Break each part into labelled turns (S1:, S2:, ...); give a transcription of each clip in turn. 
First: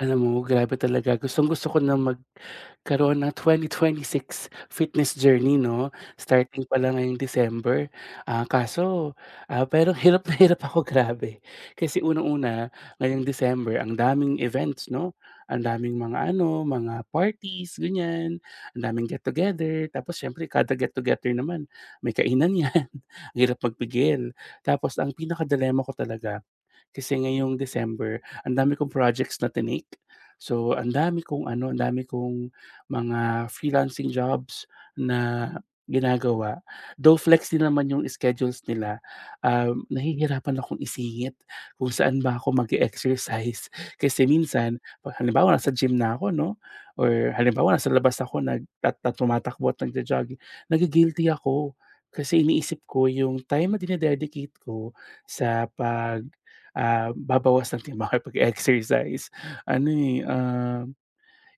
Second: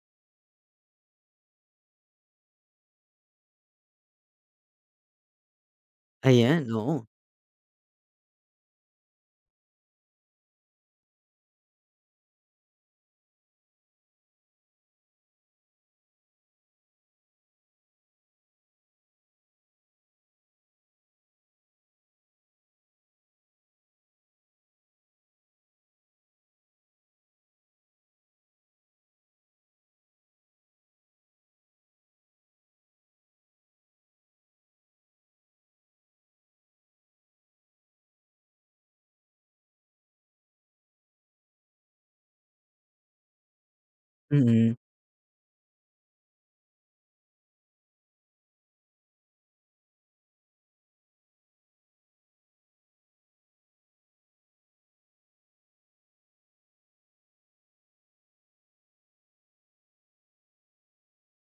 S1: Alam mo, grabe talaga. Gustong-gusto ko na magkaroon ng 2026 fitness journey 'no,
S2: Ayan,
S1: starting pa lang
S2: oo.
S1: ngayong December. Ah, kaso, pero hirap na hirap ako, grabe. Kasi unang-una, ngayong December ang daming events 'no, ang daming mga ano, mga parties, ganyan. Ang daming get together, tapos siyempre kada get together naman may kainan 'yan, ang hirap magpigil. Tapos ang pinaka-dilemma ko talaga, kasi ngayong December ang dami kong projects na tinake. So, ang dami kong ano, ang dami kong mga freelancing jobs na ginagawa. Though flex din naman yung schedules nila, nahihirapan akong isingit kung saan ba ako mag exercise. Kasi
S2: Mm,
S1: minsan, 'pag halimbawa nasa gym na ako 'no, or halimbawa nasa labas ako nagtat na tumatakbo at nagjo-jogging, nagigilty ako kasi iniisip ko yung time na dine ko sa babawas ng makipag-exercise. Ano, eh,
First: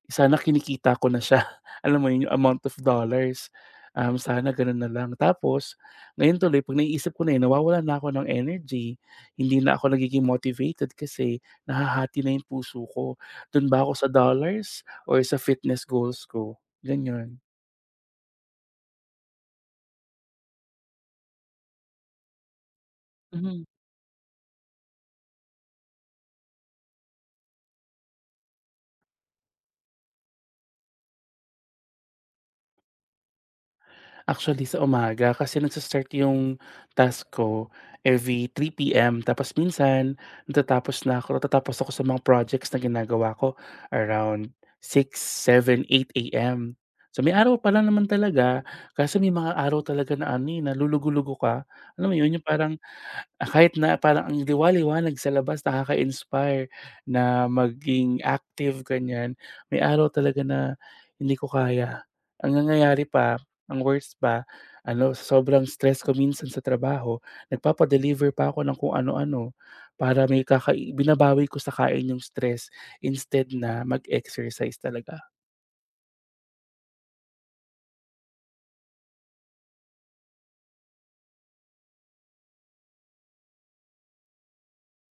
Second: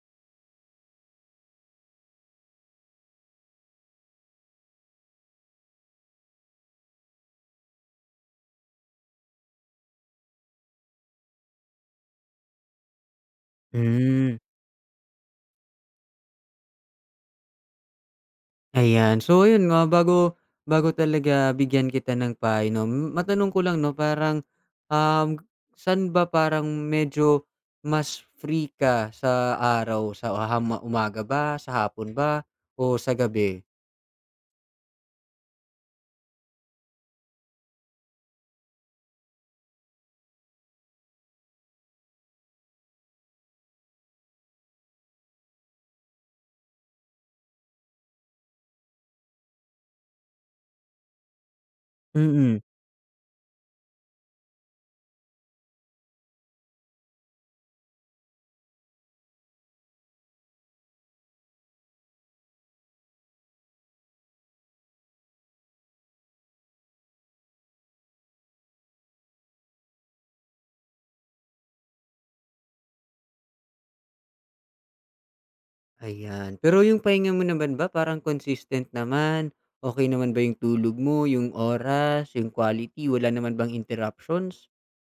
S1: sana kinikita ko na siya, alam mo yun, yung amount of dollars. Sana gano'n na lang. Tapos ngayon tuloy 'pag naiisip ko na yun, nawawalan na ako ng energy, hindi na ako nagiging motivated kasi nahahati na yung puso ko. Do'n ba ako sa
S2: hmm,
S1: dollars or sa fitness goals ko, ganyan.
S2: ayan. So ayun nga bago bago talaga bigyan kita ng payo 'no, matanong ko lang 'no, parang, um, saan ba parang medyo mas free ka sa araw, sa hama umaga ba, sa hapon ba, o sa gabi?
S1: Actually sa umaga kasi nagsa-start yung task ko every 3:00 PM, tapos minsan natatapos ako sa mga projects na ginagawa ko around 6, 7, 8 AM. So, may araw pa lang naman talaga kasi may mga araw talaga na ano, eh, nalulugo-lugo ka, alam mo yun, yung
S2: Mm.
S1: parang. Ah, kahit na parang ang liwa-liwanag sa labas nakaka-inspire na maging active ganyan, may araw talaga na hindi ko kaya. Ang nangyayari pa, ang worst pa ano, sa sobrang stress ko minsan sa trabaho, nagpapa-deliver pa ako ng kung ano-ano para may binabawi ko sa kain yung stress instead na mag-exercise talaga.
S2: Ayan. Pero yung pahinga mo naman ba parang consistent naman, okey naman ba yung tulog mo, yung oras, yung quality, wala naman bang interruptions?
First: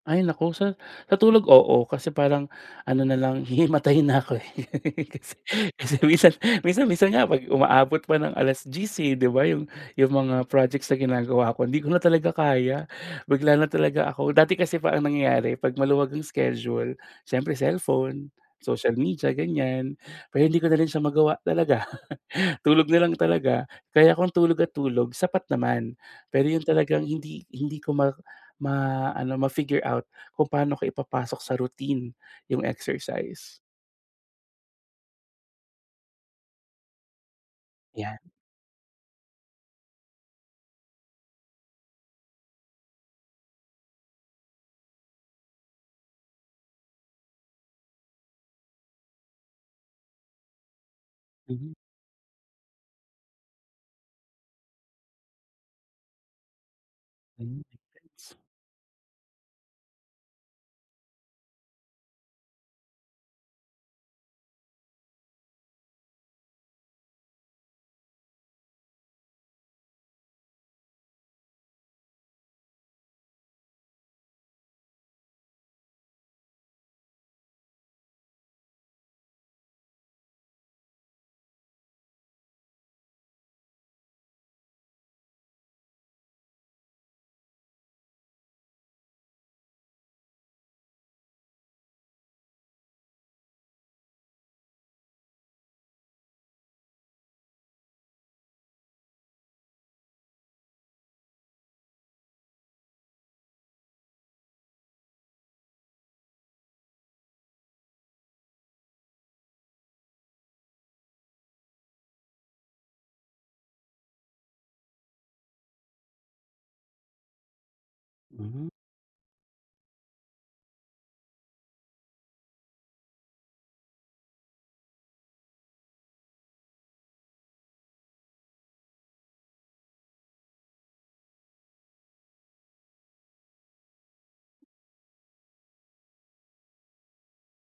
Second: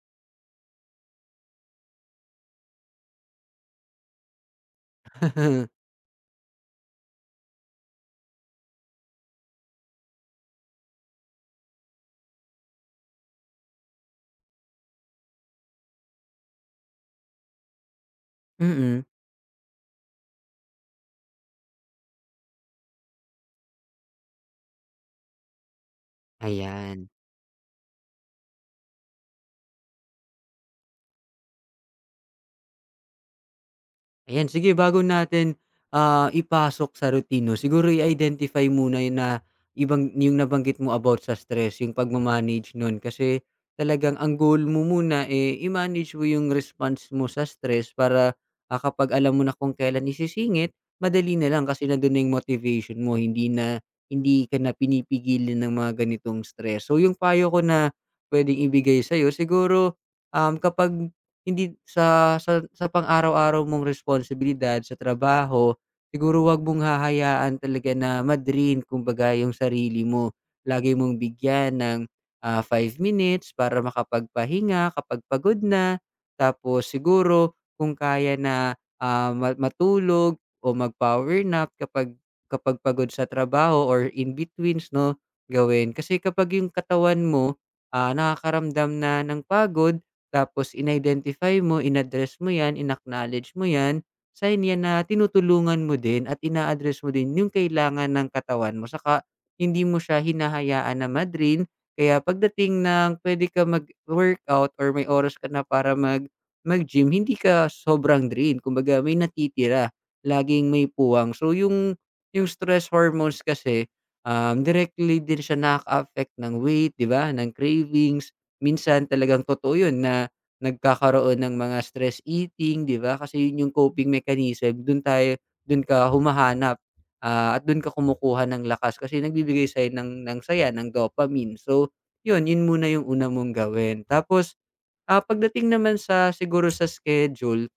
S1: Ay naku, sa tulog oo, kasi parang ano na lang hihimatayin na ako, eh. Kasi kasi minsan minsan minsan nga 'pag umaabot pa ng 10:00, eh, 'di ba, yung mga projects na ginagawa ko hindi ko na talaga kaya. Bigla na talaga ako dati kasi pa ang nangyayari 'pag maluwag ang schedule, siyempre cellphone, social
S2: Mm.
S1: media, ganyan. Pero hindi ko na rin siya magawa talaga. Tulog na lang talaga. Kaya kung tulog at tulog sapat naman. Pero yun talagang
S2: Ayan.
S1: hindi hindi ko ma-ano, ma-figure out kung paano ko ipapasok sa routine yung exercise.
S2: Ayan, sige bago natin, ipasok sa rutino. Siguro
S1: 'Yan.
S2: i-identify muna yun na ibang yung nabanggit mo about sa stress, yung pagma nun. Kasi talagang ang goal mo muna, eh, i-manage mo yung response mo sa stress para, kapag alam mo na kung kailan isisingit, madali na lang
S1: Mhm.
S2: kasi nandun na yung motivation mo, hindi ka na pinipigilan ng mga ganitong stress. So yung payo ko
S1: Hmm,
S2: na
S1: gets.
S2: puwedeng ibigay sa'yo siguro, kapag hindi sa pang-araw-araw mong responsibilidad sa trabaho, siguro wag mong hahayaan talaga na ma-drain kumbaga yung sarili mo. Lagi mong bigyan ng, 5 minutes para makapagpahinga kapag pagod na. Tapos siguro kung kaya na, ah, ma matulog o mag-power nap kapag kapag pagod sa trabaho or in betweens 'no, gawin. Kasi kapag yung katawan mo, nakakaramdam na ng pagod tapos in-identify mo, in-address mo 'yan, in-acknowledge mo 'yan, sign 'yan na tinutulungan mo din at ina-address mo din yung kailangan ng katawan mo saka hindi mo siya hinahayaan na ma. Kaya pagdating ng puwede ka mag-workout or may oras ka na para mag-gym, hindi ka sobrang drain. Kumbaga may natitira, laging may puwang. So yung stress hormones kasi, directly din siya nakaka-affect ng weight, 'di ba, ng cravings.
S1: Hmm,
S2: Minsan talagang totoo 'yun na nagkakaroon ng mga stress eating, 'di ba? Kasi 'yun yung coping mechanism, do'n ka humahanap, at do'n ka kumukuha ng lakas kasi nagbibigay sa'yo ng saya, ng dopamine. So 'yun, 'yun muna yung una mong gawin. Tapos, pagdating naman sa siguro sa schedule.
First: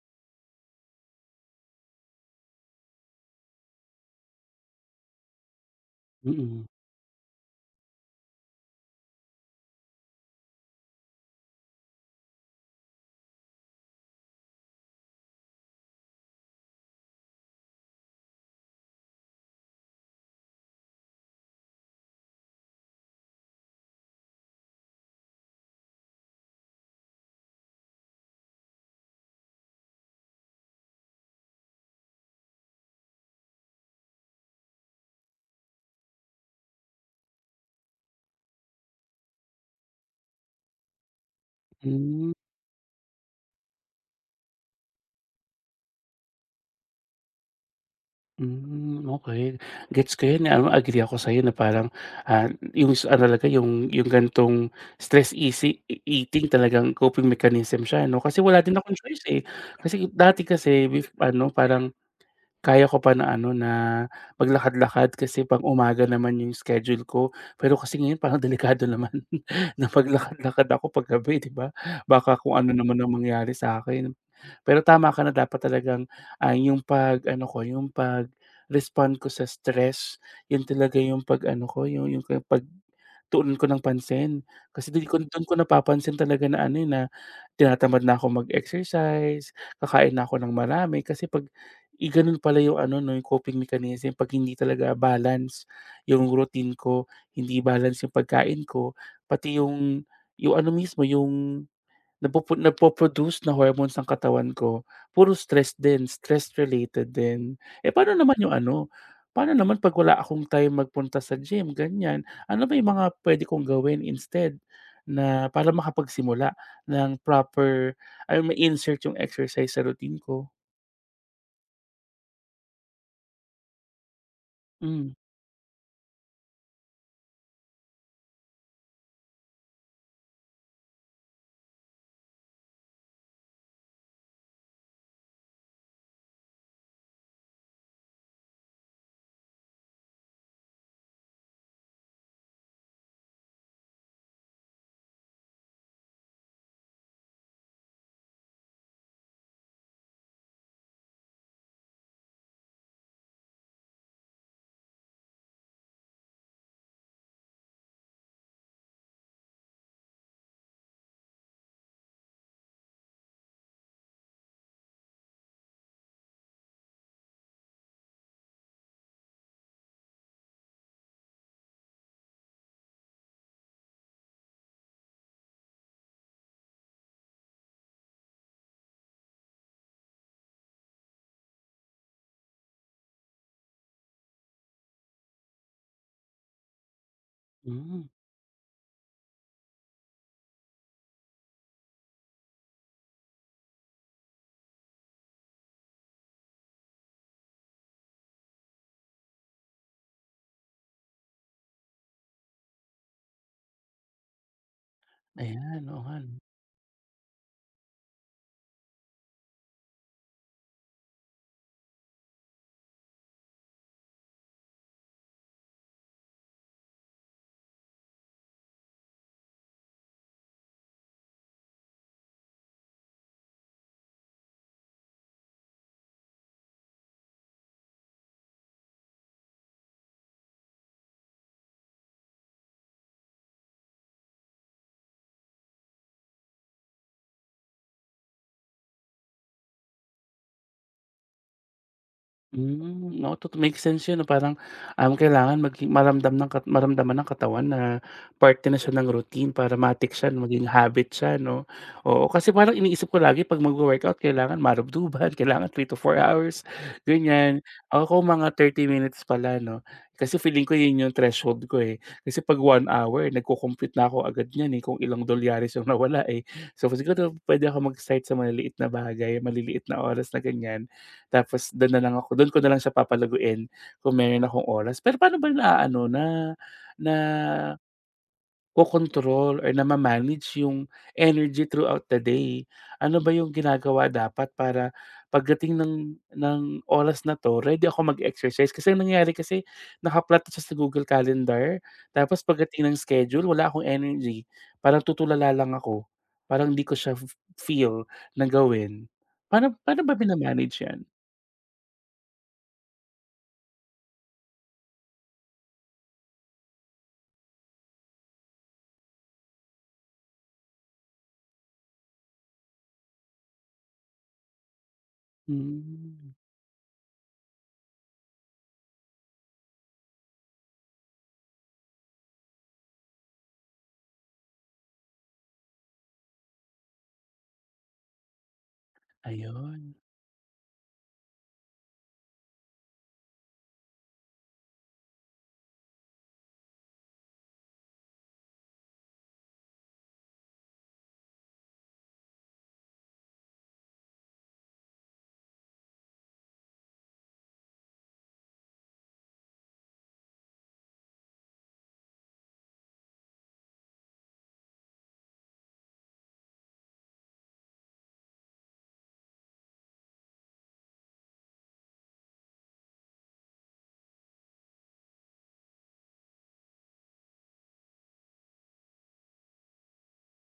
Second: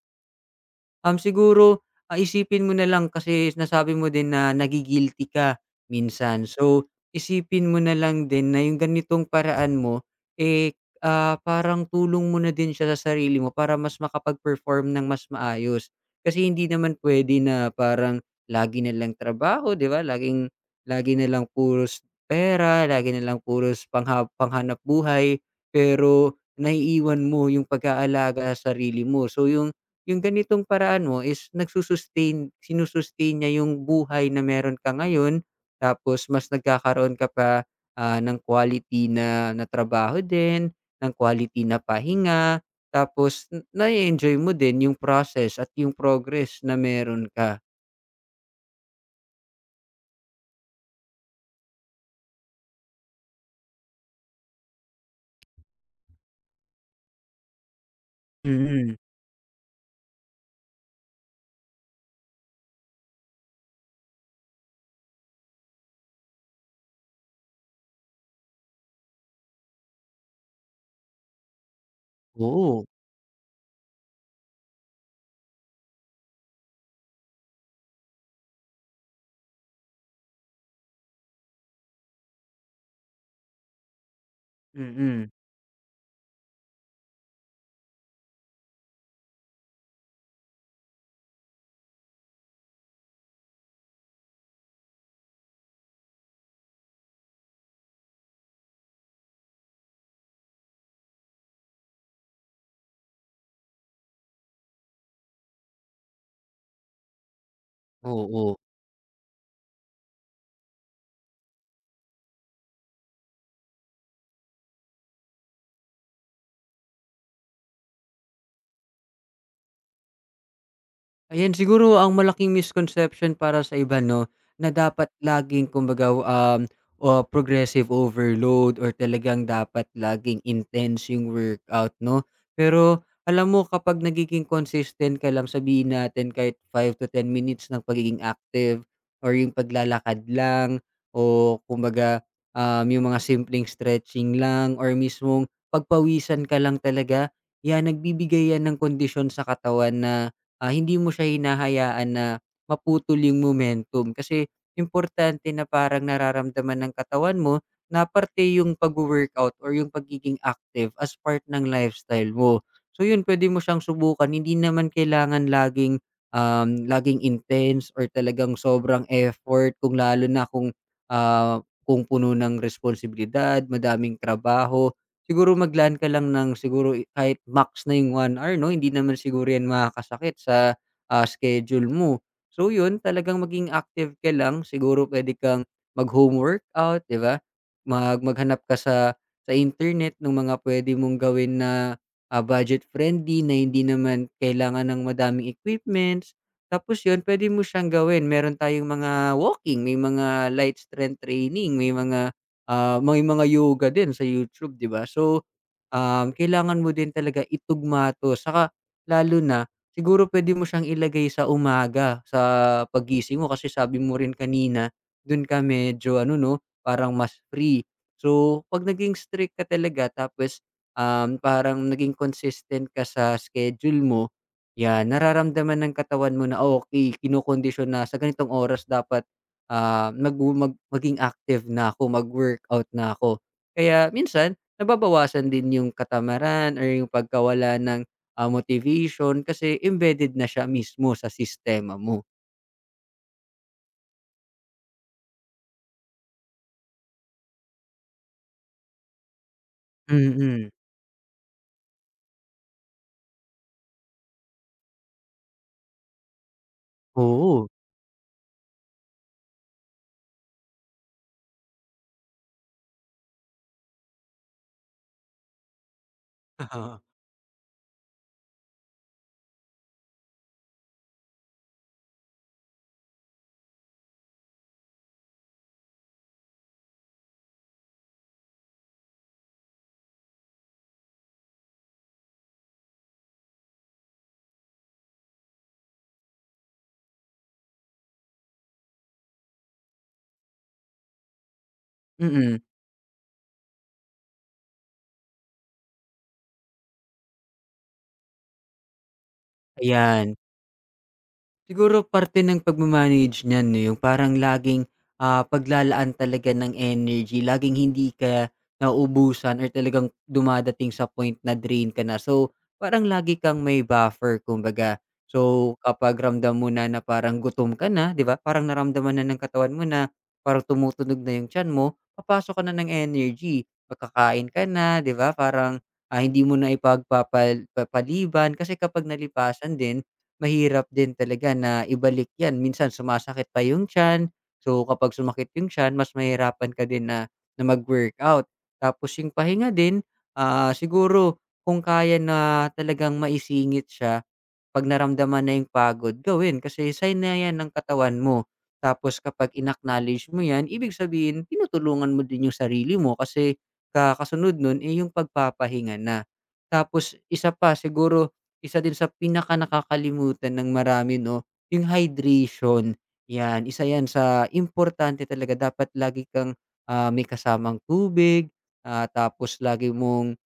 S2: Siguro, isipin mo na lang kasi nasabi mo din na nagi-guilty ka minsan.
S1: mm.
S2: So, isipin mo na lang din na yung ganitong paraan mo, parang tulong mo na din siya sa sarili mo para mas makapag-perform ng mas maayos. Kasi hindi naman puwede na parang lagi na lang trabaho, 'di ba? Lagi na lang puros pera, lagi na lang puros panghanap buhay pero naiiwan mo yung pag-aalaga sa sarili mo. So, yung ganitong paraan mo is nagsu-sustain niya yung buhay na meron ka ngayon, tapos mas nagkakaroon ka pa, ng quality na na trabaho din, ng quality na
S1: Hmm,
S2: pahinga, tapos n na enjoy mo din yung process at yung progress na meron ka.
S1: hmm, okey. Gets ko 'yan, ano, agree ako sa'yo na parang, ah, yung sa ano talaga yung ganitong stress eating, talagang coping mechanism siya 'no, kasi wala din
S2: Mm.
S1: akong choice, eh. Kasi dati kasi ano, parang kaya ko pa na ano, na maglakad-lakad kasi pang umaga naman yung schedule ko. Pero kasi ngayon parang delikado naman na maglakad-lakad ako paggabi, 'di ba? Baka kung ano
S2: Oo,
S1: naman ang mangyari sa akin, pero tama ka na dapat talagang, yung pag-ano ko, yung pag-respond ko sa stress, yun talaga yung pag-ano ko, yung pagtuunan ko ng pansin. Kasi dun ko
S2: mm,
S1: dun ko napapansin talaga na ano, eh, na tinatamad na ako mag-exercise, kakain na ako ng marami kasi 'pag eh, ganun pala yung ano 'no, yung coping mechanism 'pag hindi talaga balance yung routine ko, hindi balance yung pagkain ko, pati yung ano mismo, yung nagpo-produce na hormones ang katawan ko, puro stress din, stress related din. Eh, paano naman
S2: oo.
S1: yung ano, paano naman 'pag wala akong time magpunta sa gym ganyan, ano ba yung mga puwede kong gawin instead na para makapagsimula ng proper ay ma-insert yung exercise sa routine ko?
S2: Ayan, siguro ang malaking misconception para sa iba 'no, na
S1: Hmm,
S2: dapat laging kumbaga, o progressive overload or talagang dapat laging intense yung workout 'no. Pero alam mo kapag nagiging consistent ka lang, sabihin natin kahit 5 to 10 minutes ng pagiging active or yung paglalakad lang o kumbaga, yung mga simpleng stretching lang or mismong pagpawisan ka lang talaga, nagbibigay yan ng kondisyon sa katawan na hindi mo siya hinahayaan na maputol yung momentum. Kasi importante na parang nararamdaman ng katawan mo na parte yung pag-workout or yung pagiging active as part ng lifestyle mo. So yun, pwede mo siyang subukan. Hindi naman kailangan laging intense or talagang sobrang effort kung lalo na kung ah, kung puno ng responsibilidad, madaming trabaho. Siguro mag-LAN ka lang ng siguro kahit max na yung 1 hour 'no, hindi naman siguro yan makakasakit sa, schedule mo. So yun, talagang maging active ka lang, siguro pwede kang mag-home workout, 'di ba?
S1: hmm,
S2: Maghanap ka sa internet ng mga pwede mong gawin na, budget friendly na hindi naman kailangan ng madaming equipments. Tapos yun, pwede mo siyang gawin meron tayong mga walking, may mga light strength training, may mga. May mga yoga din sa YouTube, 'di ba? So,
S1: ayan, oo nga 'no.
S2: kailangan mo din talaga itugma 'to saka lalo na siguro puwede mo siyang ilagay sa umaga sa paggising mo kasi sabi mo rin kanina dun ka medyo ano 'no, parang mas free. So, 'pag naging strict ka talaga tapos, parang naging consistent ka sa schedule mo, 'yan, nararamdaman ng katawan mo na, "Okey kinokondisyon na sa ganitong oras dapat ah, nagwo mag maging active na ako, mag-workout na ako. Kaya minsan nababawasan din yung katamaran or yung pagkawala ng, motivation kasi embedded na siya mismo sa sistema mo.
S1: Hmm, oo, to make sense 'yun 'no, parang, kailangan maging maramdaman ng katawan na parte na siya ng routine para matik siya, no? Maging
S2: Mm,
S1: habit siya 'no. Oo, kasi parang iniisip ko lagi 'pag magwo-workout kailangan marubduban, kailangan 3 to 4 hours, ganyan.
S2: oo.
S1: Ako mga 30 minutes pala 'no, kasi feeling ko 'yun 'yung threshold ko, eh. Kasi 'pag 1 hour nagko-compute na ako agad niyan, eh, kung ilang dolyares 'yung nawala, eh. So siguro puwede ako mag-start sa maliliit na bagay, maliliit na oras na ganyan. Tapos dun na lang ako don ko na lang siya papalaguin kung meron akong oras. Pero paano ba naaano na nakokontrol or nama-manage yung energy throughout the day? Ano ba yung ginagawa dapat para pagdating ng oras na 'to ready ako mag-exercise? Kasi ang nangyari kasi naka-plot siya sa Google Calendar, tapos
S2: Mm,
S1: pagdating ng schedule wala akong energy. Parang tutulala lang ako, parang di ko siya feel na gawin. Paano paano ba
S2: ayan.
S1: mina-manage yan?
S2: Siguro parte ng pagma-manage niyan 'no, yung parang laging, paglalaan talaga ng energy, laging hindi ka nauubusan or talagang dumadating sa point na drain ka na. So, parang lagi kang may buffer kumbaga. So, kapag
S1: Hmm,
S2: ramdam mo na na parang gutom ka na, 'di ba, parang naramdaman na ng katawan mo na parang tumutunog na yung tiyan mo, papasok ka na ng energy. Magkakain ka na, 'di ba, parang, hindi mo na kasi kapag nalipasan
S1: ayun.
S2: din, mahirap din talaga na ibalik 'yan, minsan sumasakit pa yung tiyan. So, kapag sumakit yung tiyan mas mahihirapan ka din na na mag-workout. Tapos yung pahinga din, siguro kung kaya na talagang maisingit siya. 'Pag naramdaman na yung pagod gawin kasi sign na yan ng katawan mo. Tapos kapag in-acknowledge mo yan, ibig sabihin tinutulungan mo din yung sarili mo kasi kasunod nun, eh, yung pagpapahinga na. Tapos isa pa siguro, isa din sa pinakanakakalimutan ng marami 'no, yung hydration. Yan, isa yan sa importante talaga dapat lagi kang, may kasamang tubig, tapos lagi mong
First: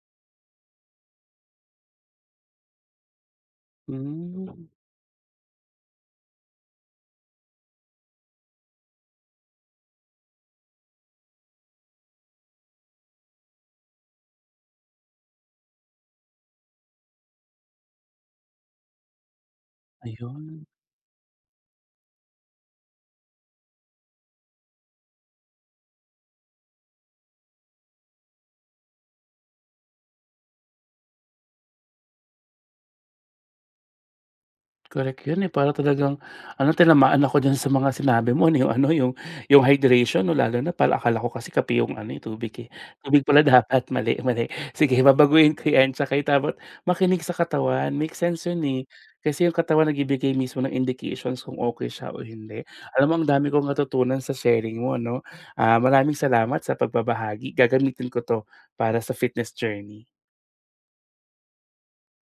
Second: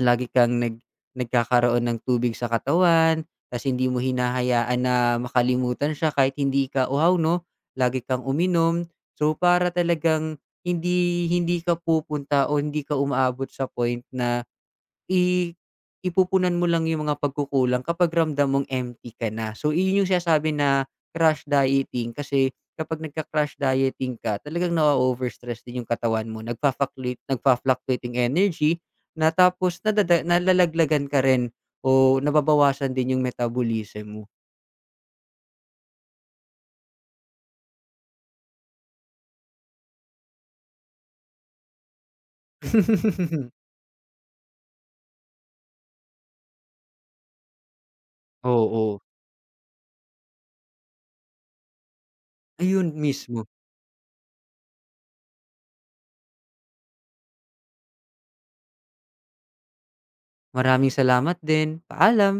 S2: Lagi kang nag nagkakaroon ng tubig sa katawan, tas hindi mo
S1: Hmm,
S2: hinahayaan na makalimutan siya kahit hindi ka uhaw 'no, lagi kang uminom. So, para talagang hindi hindi ka pupunta o hindi ka umaabot sa point na I ipupunan mo lang yung mga pagkukulang kapag ramdam mong empty ka na. So, iyon yung sinasabi
S1: ayun.
S2: na crash dieting kasi kapag nagka-crash dieting ka, talagang na-o-overstress din yung katawan mo. Nagfa-fluctuating energy na tapos nalalaglagan ka rin o nababawasan din yung metabolism mo.
S1: Correct 'yun, eh, para talagang ano, tinamaan ako diyan sa mga sinabi mo, ano, yung ano, yung hydration 'no, lalo na para akala ko kasi kape yung ano, eh. Tubig pala dapat, mali, mali. Sige, babaguhin ko 'yan, tsaka yung dapat makinig sa katawan, make sense 'yun, eh.
S2: Oo.
S1: Kasi yung katawan nagbibigay mismo ng indications kung okay siya o hindi.
S2: Ayun
S1: Alam mo, ang
S2: mismo.
S1: dami kong natutunan sa sharing mo 'no. Ah, maraming salamat sa pagbabahagi, gagamitin ko 'to para sa fitness journey.
S2: Maraming salamat din. Paalam.